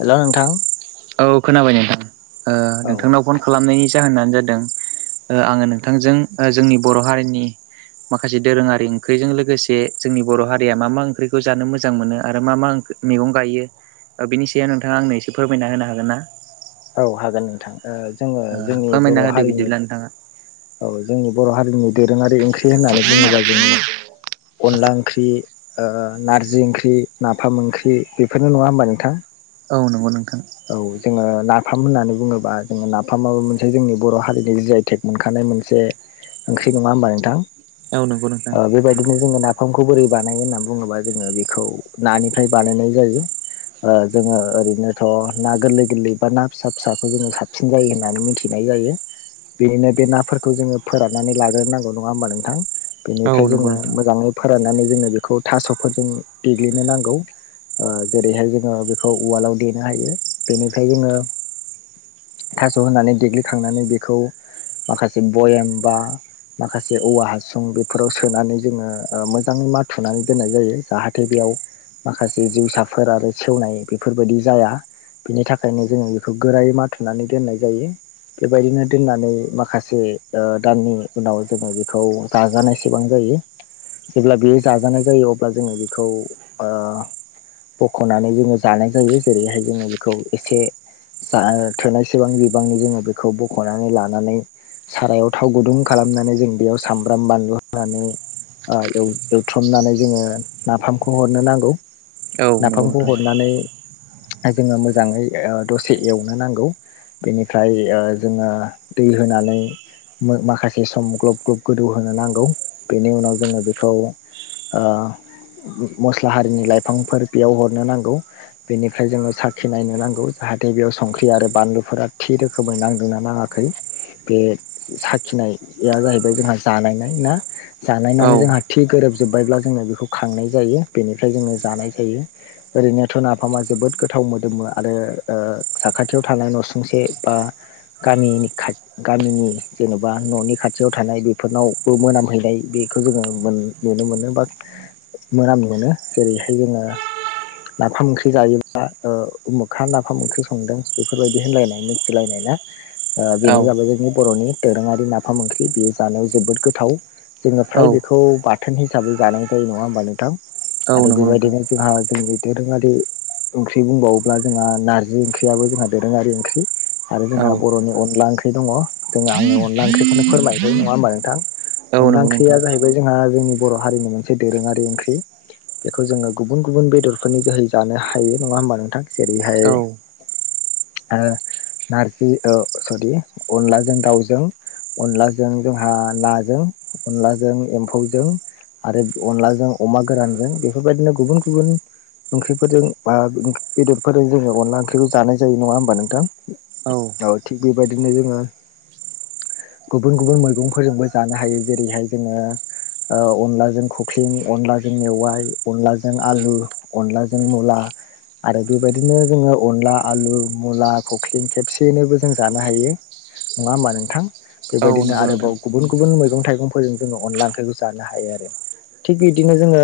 Hello नोंथां। औ खोनाबाय नोंथां। ओ औ नोंथांनाव फन खालामनायनि जाहोनानो जादों। ओ आङो नोंथांजों ओ जोंनि बर' हारिनि माखासे दोरोङारि ओंख्रिजों लोगोसे जोंनि बर' हारिया मा मा ओंख्रिखौ जानो मोजां मोनो आरो मा मा ओंख मैगं गायो। ओ बिनि सायाव नोंथाङा आंनो एसे फोरमायना होनो हागोन ना? औ हागोन नोंथां। ओ जोङो ओ जोंनि फोरमायना बर' होदो हारिनि बिदिब्ला नोंथाङा औ जोंनि बर' हारिनि दोरोङारि ओंख्रि होननानै बुङोबा जोङो अनला ओंख्रि ओ नारजि ओंख्रि, नाफाम ओंख्रि बेफोरनो नङा होमबा नोंथां? औ नंगौ नोंथां। औ जोङो नाफाम होननानै बुङोबा जोङो नाफामाबो मोनसे जोंनि बर' हारिनि जि आइ टेक मोनखानाय मोनसे ओंख्रि नङा होमबा नोंथां। औ नंगौ नोंथां ओ बेबायदिनो जोङो ना फामखौ बोरै बानायो होननानै बुङोबा जोङो बेखौ नानिफ्राय बानायनाय जायो। ओ जोङो ओरैनो थ' ना गोरलै गोरलै बा ना फिसा फिसाखौ जोङो साबसिन जायो होननानै मिथिनाय जायो। बेनिनो बे नाफोरखौ जोङो फोराननानै लाग्रोनांगौ नङा होमबा नोंथां। औ बेनिफ्राय नंगौ जोङो नोंथां मोजाङै फोराननानै जोङो बेखौ थास'फोरजों देग्लिनो नांगौ। ओ जेरैहाय जोङो बेखौ उवालाव देनो हायो। बेनिफ्राय जोङो थास' होनानै देग्लिखांनानै बेखौ माखासे बयाम बा माखासे औवा हासुं बेफोराव सोनानै जोङो ओ मोजाङै माथुनानै दोननाय जायो। जाहाथे बेयाव माखासे जिउसाफोर आरो सेवनाय बेफोर बायदि जाया बिनि थाखायनो जोङो इखौ गोरायै माथुनानै दोननाय जायो। बेबायदिनो दोननानै माखासे ओ दाननि उनाव जोङो बेखौ जाजानायसेबां जायो। जेब्ला बेयो जाजानाय जायो। अब्ला जोङो बेखौ बख'नानै जोङो जानाय जायो। जेरैहाय जोङो बेखौ एसे जा थोनायसेबां बिबांनि जोङो बेखौ बख'नानै लानानै सारायाव थाव गुदुं खालामनानै जों बेयाव सामब्राम, बानलु होनानै ओ एवथ्रमनानै जोङो नाफामखौ हरनो नांगौ औ नंगौ नाफामखौ नोंथां हरनानै जोङो मोजाङै दसे एवनो नांगौ बेनिफ्राय जोङो दै होनानै माखासे सम ग्लब ग्लब गोदौ होनोनो नांगौ बेनि उनाव जोङो बेखौ ओ मस्ला हारिनि लाइफांफोर बेयाव हरनो नांगौ बेनिफ्राय जोङो साखि नायनो नांगौ जाहाथे बेयाव संख्रि आरो बानलुफोरा थि रोखोमै नांदोंना नाङाखै बे साखिनाया जाहैबाय जोंहा जानायनाय ना औ जानायनानै जोंहा थि गोरोबजोब्बायब्ला जोङो बेखौ खांनाय जायो। बेनिफ्राय जोङो जानाय जायो। ओरैनोथ' ना फामा जोबोद गोथाव मोदोमो आरो ओ साखाथियाव थानाय नुसुंसे बा गामिनि खाथ गामिनि जेन'बा न'नि खाथियाव थानाय बेफोरनावबो मोनाम हैनाय बेखौ जोङो मोन नुनो मोनो बा मोनाम मोनो जेरैहाय जोङो नाफाम ओंख्रि जायोबा ओ उमुखा नाफाम ओंख्रि संदों बेफोरबायदि होनलायनाय मिथिलायनाय ना। बेनो जाबाय जोंनि बर'नि दोरोङारि नाफाम ओंख्रि बेयो जानायाव जोबोद गोथाव जोङो औ फ्राय बेखौ बाथोन हिसाबै जानाय जायो नङा होमबा नोंथां औ आरो नंगौ नोंथां बेबायदिनो जोंहा जोंनि दोरोङारि ओंख्रि बुंबावोब्ला जोंहा नारजि ओंख्रियाबो जोंहा दोरोङारि ओंख्रि आरो जोंहा औ बर'नि अनला ओंख्रि दङ जों आङो अनला ओंख्रिखौनो फोरमायनोसै नङा होमबा नोंथां औ नंगौ अनला ओंख्रिया नोंथां जाहैबाय जोंहा जोंनि बर' हारिनि मोनसे दोरोङारि ओंख्रि बेखौ जोङो गुबुन गुबुन बेदरफोरनि जोहै जानो हायो नङा होमबा नोंथां जेरैहाय औ ओ नारजि ओ सरि अनलाजों दाउजों अनलाजों जोंहा नाजों अनलाजों एम्फौजों आरो अनलाजों अमा गोरानजों बेफोरबायदिनो गुबुन गुबुन ओंख्रिफोरजों बा बेदरफोरजों जोङो अनला ओंख्रिखौ जानाय जायो नङा होमबा नोंथां औ थिग बेबायदिनो जोङो गुबुन गुबुन मैगंफोरजोंबो जानो हायो जेरैहाय जोङो औ अनलाजों कुकलिं अनलाजों मेवाय अनलाजों आलु अनलाजों मुला आरो बेबायदिनो जोङो अनला आलु मुला कुकलिं खेबसेयैनो बो जों जानो हायो नङा होमबा नोंथां औ बेबायदिनो नंगौ नोंथां आरोबाव गुबुन गुबुन गुबुन मैगं थाइगंफोरजों जोङो अनला ओंख्रिखौ जानो हायो आरो थिग बिदिनो जोङो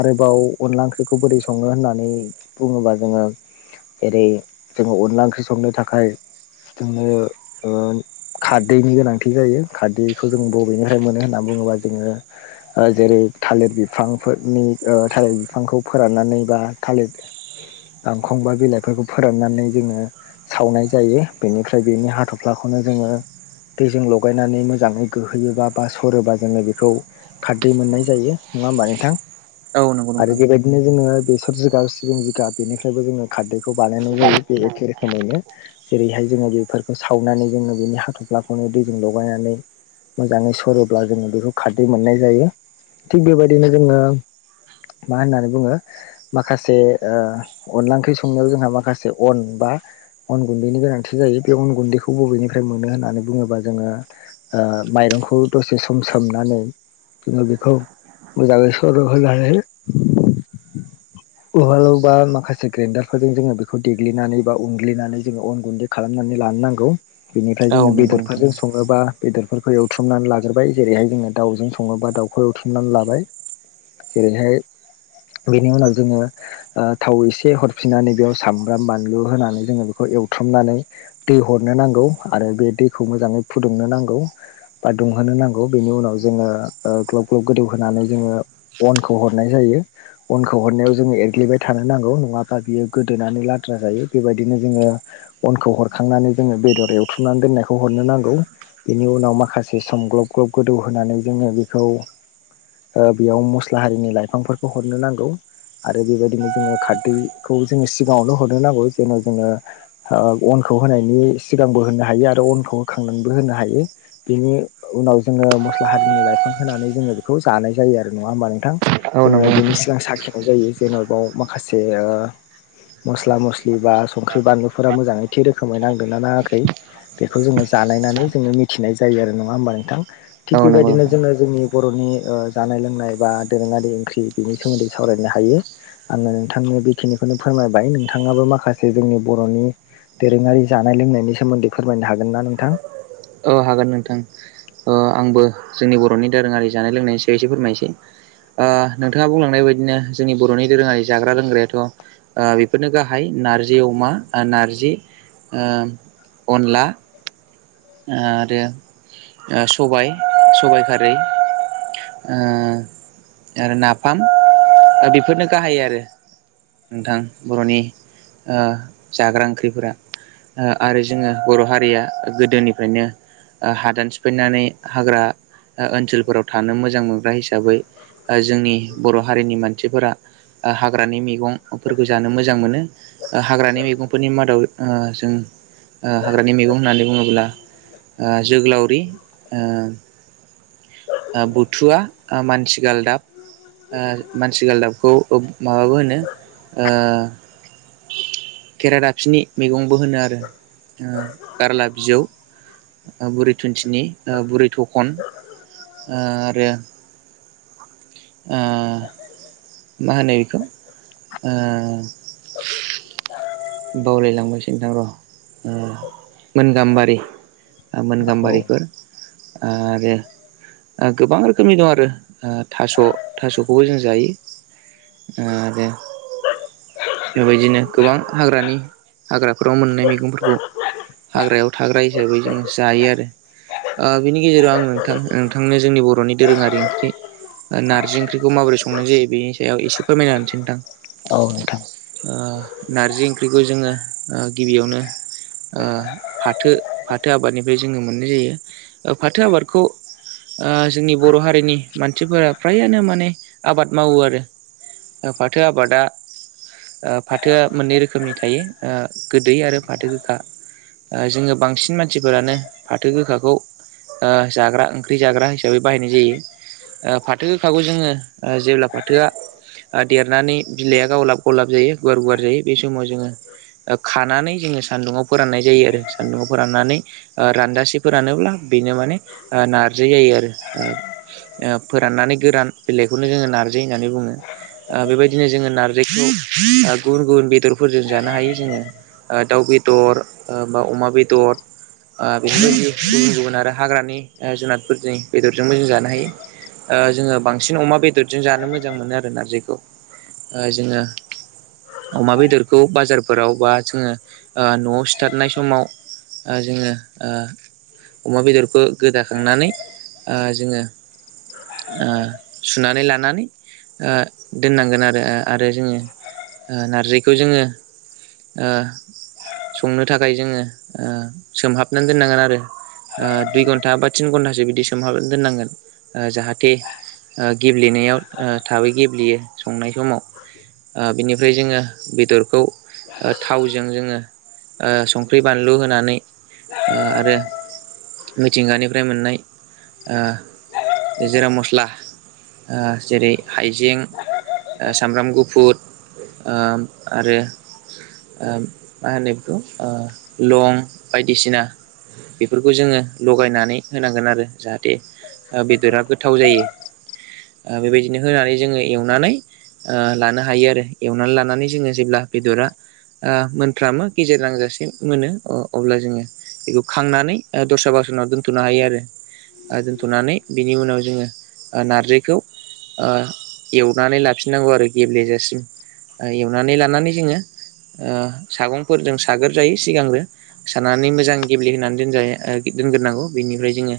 आरोबाव अनला ओंख्रि बेखौ बोरै सङो होननानै बुङोब्ला जोङो जेरै जोङो अनला ओंख्रि संनो थाखायुनो [unintelligible] खारदैनि गोनांथि जायो खारदैखौ जों बबेनिफ्राय मोनो होननानै बुङोबा जोङो जेरै थालिर बिफांफोरनि थालिर बिफांखौ फोराननानै बा थालिर दांखं बा बिलाइफोरखौ फोराननानै जोङो सावनाय जायो बेनिफ्राय बेनि हाथ'फ्लाखौनो जोङो दैजों लगायनानै मोजाङै गोहैयोबा बा सरोबा जोङो बेखौ खारदै मोननाय जायो नङा होमबा नोंथां औ नंगौ आरो नोंथां बेबायदि बिदिनो जोङो बेसर जिगाब सिबिं जिगाब बेनिफ्रायबो जोङो खारदैखौ बानायनाय जायो बे एखे रोखोमैनो जेरैहाय जोङो बेफोरखौ सावनानै जोङो बेनि हाथ'फ्लाखौनो दैजों लगायनानै मोजाङै सरोब्ला जोङो बेखौ खारदै मोननाय जायो थिग बेबायदिनो जोङो मा होन्नानै बुङो माखासे अनला ओख्रि संनायाव जोंहा माखासे अन बा अन गुन्दैनि गोनांथि जायो बे अन गुन्दैखौ बबेनिफ्राय मोनो होननानै बुङोबा जोङो ओ माइरंखौ दसे सम सोमनानै ा बिखौ म जागेसर ह लाह लाह [inaudible] [inaudible] उहालावबा माखासे ग्रेडारफोरजों जोङो बेखौ देग्लिनानै बा उनग्लिनानै जोङो अन गुन्दै खालामनानै लानो नांगौ बेनिफ्राय औ जोङो नंगौ बेदरफोर नोंथां जों सङोबा बेदरफोरखौ एवथ्रुमनानै लाग्रोबाय जेरैहाय जोङो दाउजों सङोबा दाउखौ एवथ्रुमनानै लाबाय जेरैहाय बेनि उनाव जोङा थाव एसे हरफिननानै बेयाव सामब्राम बानलु होनानै जोङो बेखौ एवथ्रमनानै दै हरनो नांगौ आरो बे दैखौ मोजाङै फुदुंनो नांगौ बा दुंहोनो नांगौ बेनि उनाव जोङो ग्लब ग्लब गोदौहोनानै जोङो अनखौ हरनाय जायो अनखौ हरनायाव जोङो एरग्लिबाय थानो नांगौ नङाबा बियो गोदोनानै लाद्रा जायो बेबायदिनो जोङो अनखौ हरखांनानै जोङो बेदर एवथ्रुमनानै दोननायखौ हरनो नांगौ बेनि उनाव माखासे सम ग्लब ग्लब गोदौ होनानै जोङो बेखौ बेयाव मस्ला हारिनि लाइफांफोरखौ हरनो नांगौ आरो बेबायदिनो जोङो खारदैखौ जोङो सिगाङावनो हरनो नांगौ जेन' जोङो अनखौ होनायनि सिगांबो होनो हायो आरो अनखौ होखांनानैबो होनो हायो बिनि उनाव जोङो मस्ला हारिुनि लाइफां होनानै जोङो बेखौ जानाय जायो आरो नङा होमबा नोंथां औ जोङो नंगौ नोंथां बेनि सिगां साखिनाय जायो जेन' बाव माखासे मस्ला मस्लि बा संख्रि बानलुफोरा मोजाङै थि रोखोमै नांदोनना नाङाखै बेखौ जोङो जानायनानै जोङो मिथिनाय जायो आरो। नङा होमबा नोंथां? थिग औ नंगौ बेबायदिनो नोंथां जोङो जोंनि बर'नि ओ जानाय लोंनाय बा दोरोङारि ओंख्रि बिनि सोमोन्दै सावरायनो हायो। आङो नोंथांनो बेखिनिखौनो फोरमायबाय। नोंथाङाबो माखासे जोंनि बर'नि दोरोङारि जानाय लोंनायनि सोमोन्दै फोरमायनो हागोन ना नोंथां? औ हागोन नोंथां। ओ आंबो जोंनि बर'नि दोरोङारि जानाय लोंनायनि सायाव एसे फोरमायसै। ओ नोंथाङा बुंलांनाय बायदिनो जोंनि बर'नि दोरोङारि जाग्रा लोंग्रायाथ' ओ बेफोरनो गाहाय नारजि अमा नारजि अनला आरो सबाय सबाइ खारै ओ आरो नाफाम बेफोरनो गाहाय आरो। नोंथां बर'नि ओ जाग्रा ओंख्रिफोरा आरो जोङो बर' हारिया गोदोनि फायनो हादान सिफायनानै हाग्रा ओनसोलफोराव थानो मोजां मोनग्रा हिसाबै जोंनि बर' हारिनि मानसिफोरा हाग्रानि मैगंफोरखौ जानो मोजां मोनो। हाग्रानि मैगंफोरनि मादाव ओ जों हाग्रानि मैगं होननानै बुङोब्ला ओ जोगोलावरि ओ बुथुवा मानसि गालदाब ओ मानसि गालदाबखौ माबाबो होनो ओ खरादाफिनि मैगंबो होनो आरो गारला बिजौ बुरि थुुनथिनि बुरै थखन आरो ओ मा होनो बेखौ ओ बावलायलांबायसो नोथां र' मोन गाम्बारि मोन औ गाम्बारिफोर आरो गोबां रोखोमनि दं आरो ओ थास' थास'खौबो जों जायो। आरो बेबायदिनो गोबां हाग्रानि हाग्राफोराव मोननाय मैगंफोरखौ हाग्रायाव थाग्रा हिसाबै जोङो जायो आरो। ओ बिनि गेजेराव आं नोंथां नोंथांनो जोंनि बर'नि दोरोङारि ओंख्रि नार्जि ओंख्रिखौ माबोरै संनाय जायो बेनि सायाव एसे फोरमायनासै नोंथां। औ नोंथां। ओ नारजि ओंख्रिखौ जोङो गिबियावनो। ओ फाथो फाथो आबादनिफ्राय जोङो मोननाय जायो फाथो आबादखौ ओ जोंनि बर' हारिनि मानसिफोरा फ्रायानो माने आबाद मावो आरो। ओ फाथो आबादा ओ फाथो मोननै रोखोमनि थायो ओ गोदै आरो फाथो गोखा। ओ जोङो बांसिन मानसिफोरानो फाथो गोखाखौ ओ जाग्रा ओंख्रि जाग्रा हिसाबै बाहायनाय जायो। फाथो गोखाखौ जोङो जेब्ला फाथोआ देरनानै बिलाइया गावलाब गावलाब जायो गुवार गुवार जायो बे समाव जोङो खानानै जोङो सान्दुाव फोराननाय जायो आरो। सान्दुंङाव फोराननानै रानजासेफोरानोब्ला बेनो माने नार्जि जायो आरोओ। ओ फोराननानै गोरान बिलाइखौनो जोङो नार्जि होननानै बुङो। ओ बेबायदिनो जोङो नारजिखौ गुबुन गुबुन बे बेदरफोरजों जानो हायो जोङो ओ दाउ बेदर बा अमा बेदर ओ बेफोरबायदि गुबुन गुबुन आरो हाग्रानि ओ जुनादफोरनि बेदरजोंबो जों जानो हायो। ओ जोङो बांसिन अमा बेदरजों जानो मोजां मोनो आरो नारजिखौ। ओ जोङो अमाबे बेदरखौ बाजारफोराव बा जोङो ओ न'आव सिथारनाय समाव ओ जोङो ओ अमा बेदरखौ गोदाखांनानै ओ जोङो ओ सुनानै लानानै ओ दोननांगोन आरो ओ आरो जोङो नारजि खौ जोङो ओ संनो थाखाय जोङो ओ सोमहाबनानै दोननांगोन। आरो ओ दुइ घन्टा बा थिन घन्टासो बिदि सोमहाब दोननांगोन जाहाथे ओ गेब्लेनायाव ओ थाबै गेब्लेयो संनाय समाव ओ बिनिफ्राय जोङो बेदरखौ थावजों जोङो ओ संख्रि बानलु होनानै ओ आरो मिथिंगानिफ्राय मोननाय ओ जिरा मस्ला ओ जेरै हाइजें सामब्राम गुफुर ओ आरो ओ मा होनो बेखौ ओ लं बायदिसिना बेफोरखौ जोङो लगायनानै होनांगोन आरो जाहाथे ओ बेदरा गोथाव जायो। ओ बेबायदिनो होनानै जोङो एवनानै ओ लानो हायो आरो एवनानै लानानै जोङो जेब्ला बेदरा ओ मोनफ्रामो गेजेर नांजासे मोनो अ-अब्ला जोङो बेखौ खांनानै दस्रा बासोनाव दोनथ'नो हायो। आरो दोनथ'नानै बिनि उनाव जोङो नारजिखौ ओ एवनानै लाफिननांगौ आरो गेब्लेजासिम एवनानै लानानै जोङो ओ सागंफोरजों सागोर जायो सिगांग्रो साननानै मोजां गेब्लेहोनानै दोनजाया दोनग्रोनांगौ बेनिफ्राय जोङो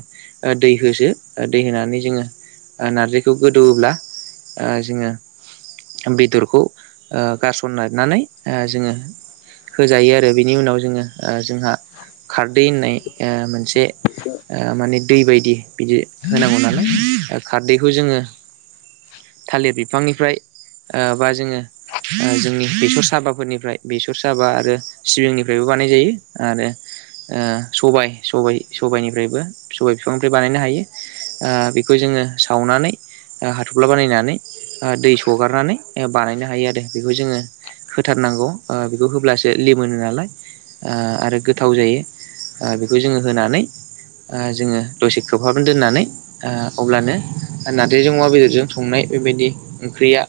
दै होसो दै होनानै जोङो नारजिखौ गोदौओब्ला ओ जोङो बेदरखौ ओ गारसन नानै जोङो होजायो आरो बिनि उनाव जोङो ओ जोंहा खारदै होननाय मोनसे बे' [unintelligible] माने दै बायदि बिदि होनांगौ नालाय खारदैखौ जोङो थालिर बिफांनिफ्राय ओ बा जोङो जोंनि बेसर साबाफोरनिफ्राय बेसर साबा आरो सिबिंनिफ्रायबो बानाय जायो आरो ओ सबाय सबाय- सबायनिफ्रायबो सबाय बिफांनिफ्राय बानायनो हायो। ओ बेखौ जोंङो सावनानै हाथ'फ्ला बानायनानै दै सगारनानै बानायनो हायो आरो बेखौ जोङो होथारनांगौ बेखौ होब्लासो लिमोनो नालाय आरो गोथाव जायो बेखौ जोङो होनानै ओ जोंङो दसे खोबहाबना दोननानै ओ अब्लानो नारजिजों अवा बेदरजों संनाय बेबायदि ओंख्रिया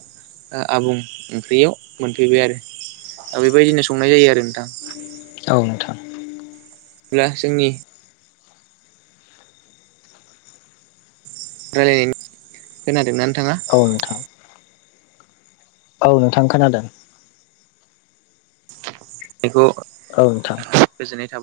आबुं ओंख्रियाव मोनफैबाय आरो बेबायदिनो संनाय जायो आरो नोंथां। औ नोंथां। द [unintelligible] जोंनि राय्लायनाय [unintelligible] खोनादोंना नोंथाङा? औ नथां औ नोंथां खोनादों। बेखौ औ नोंथां। गोजोननाय थाबाय।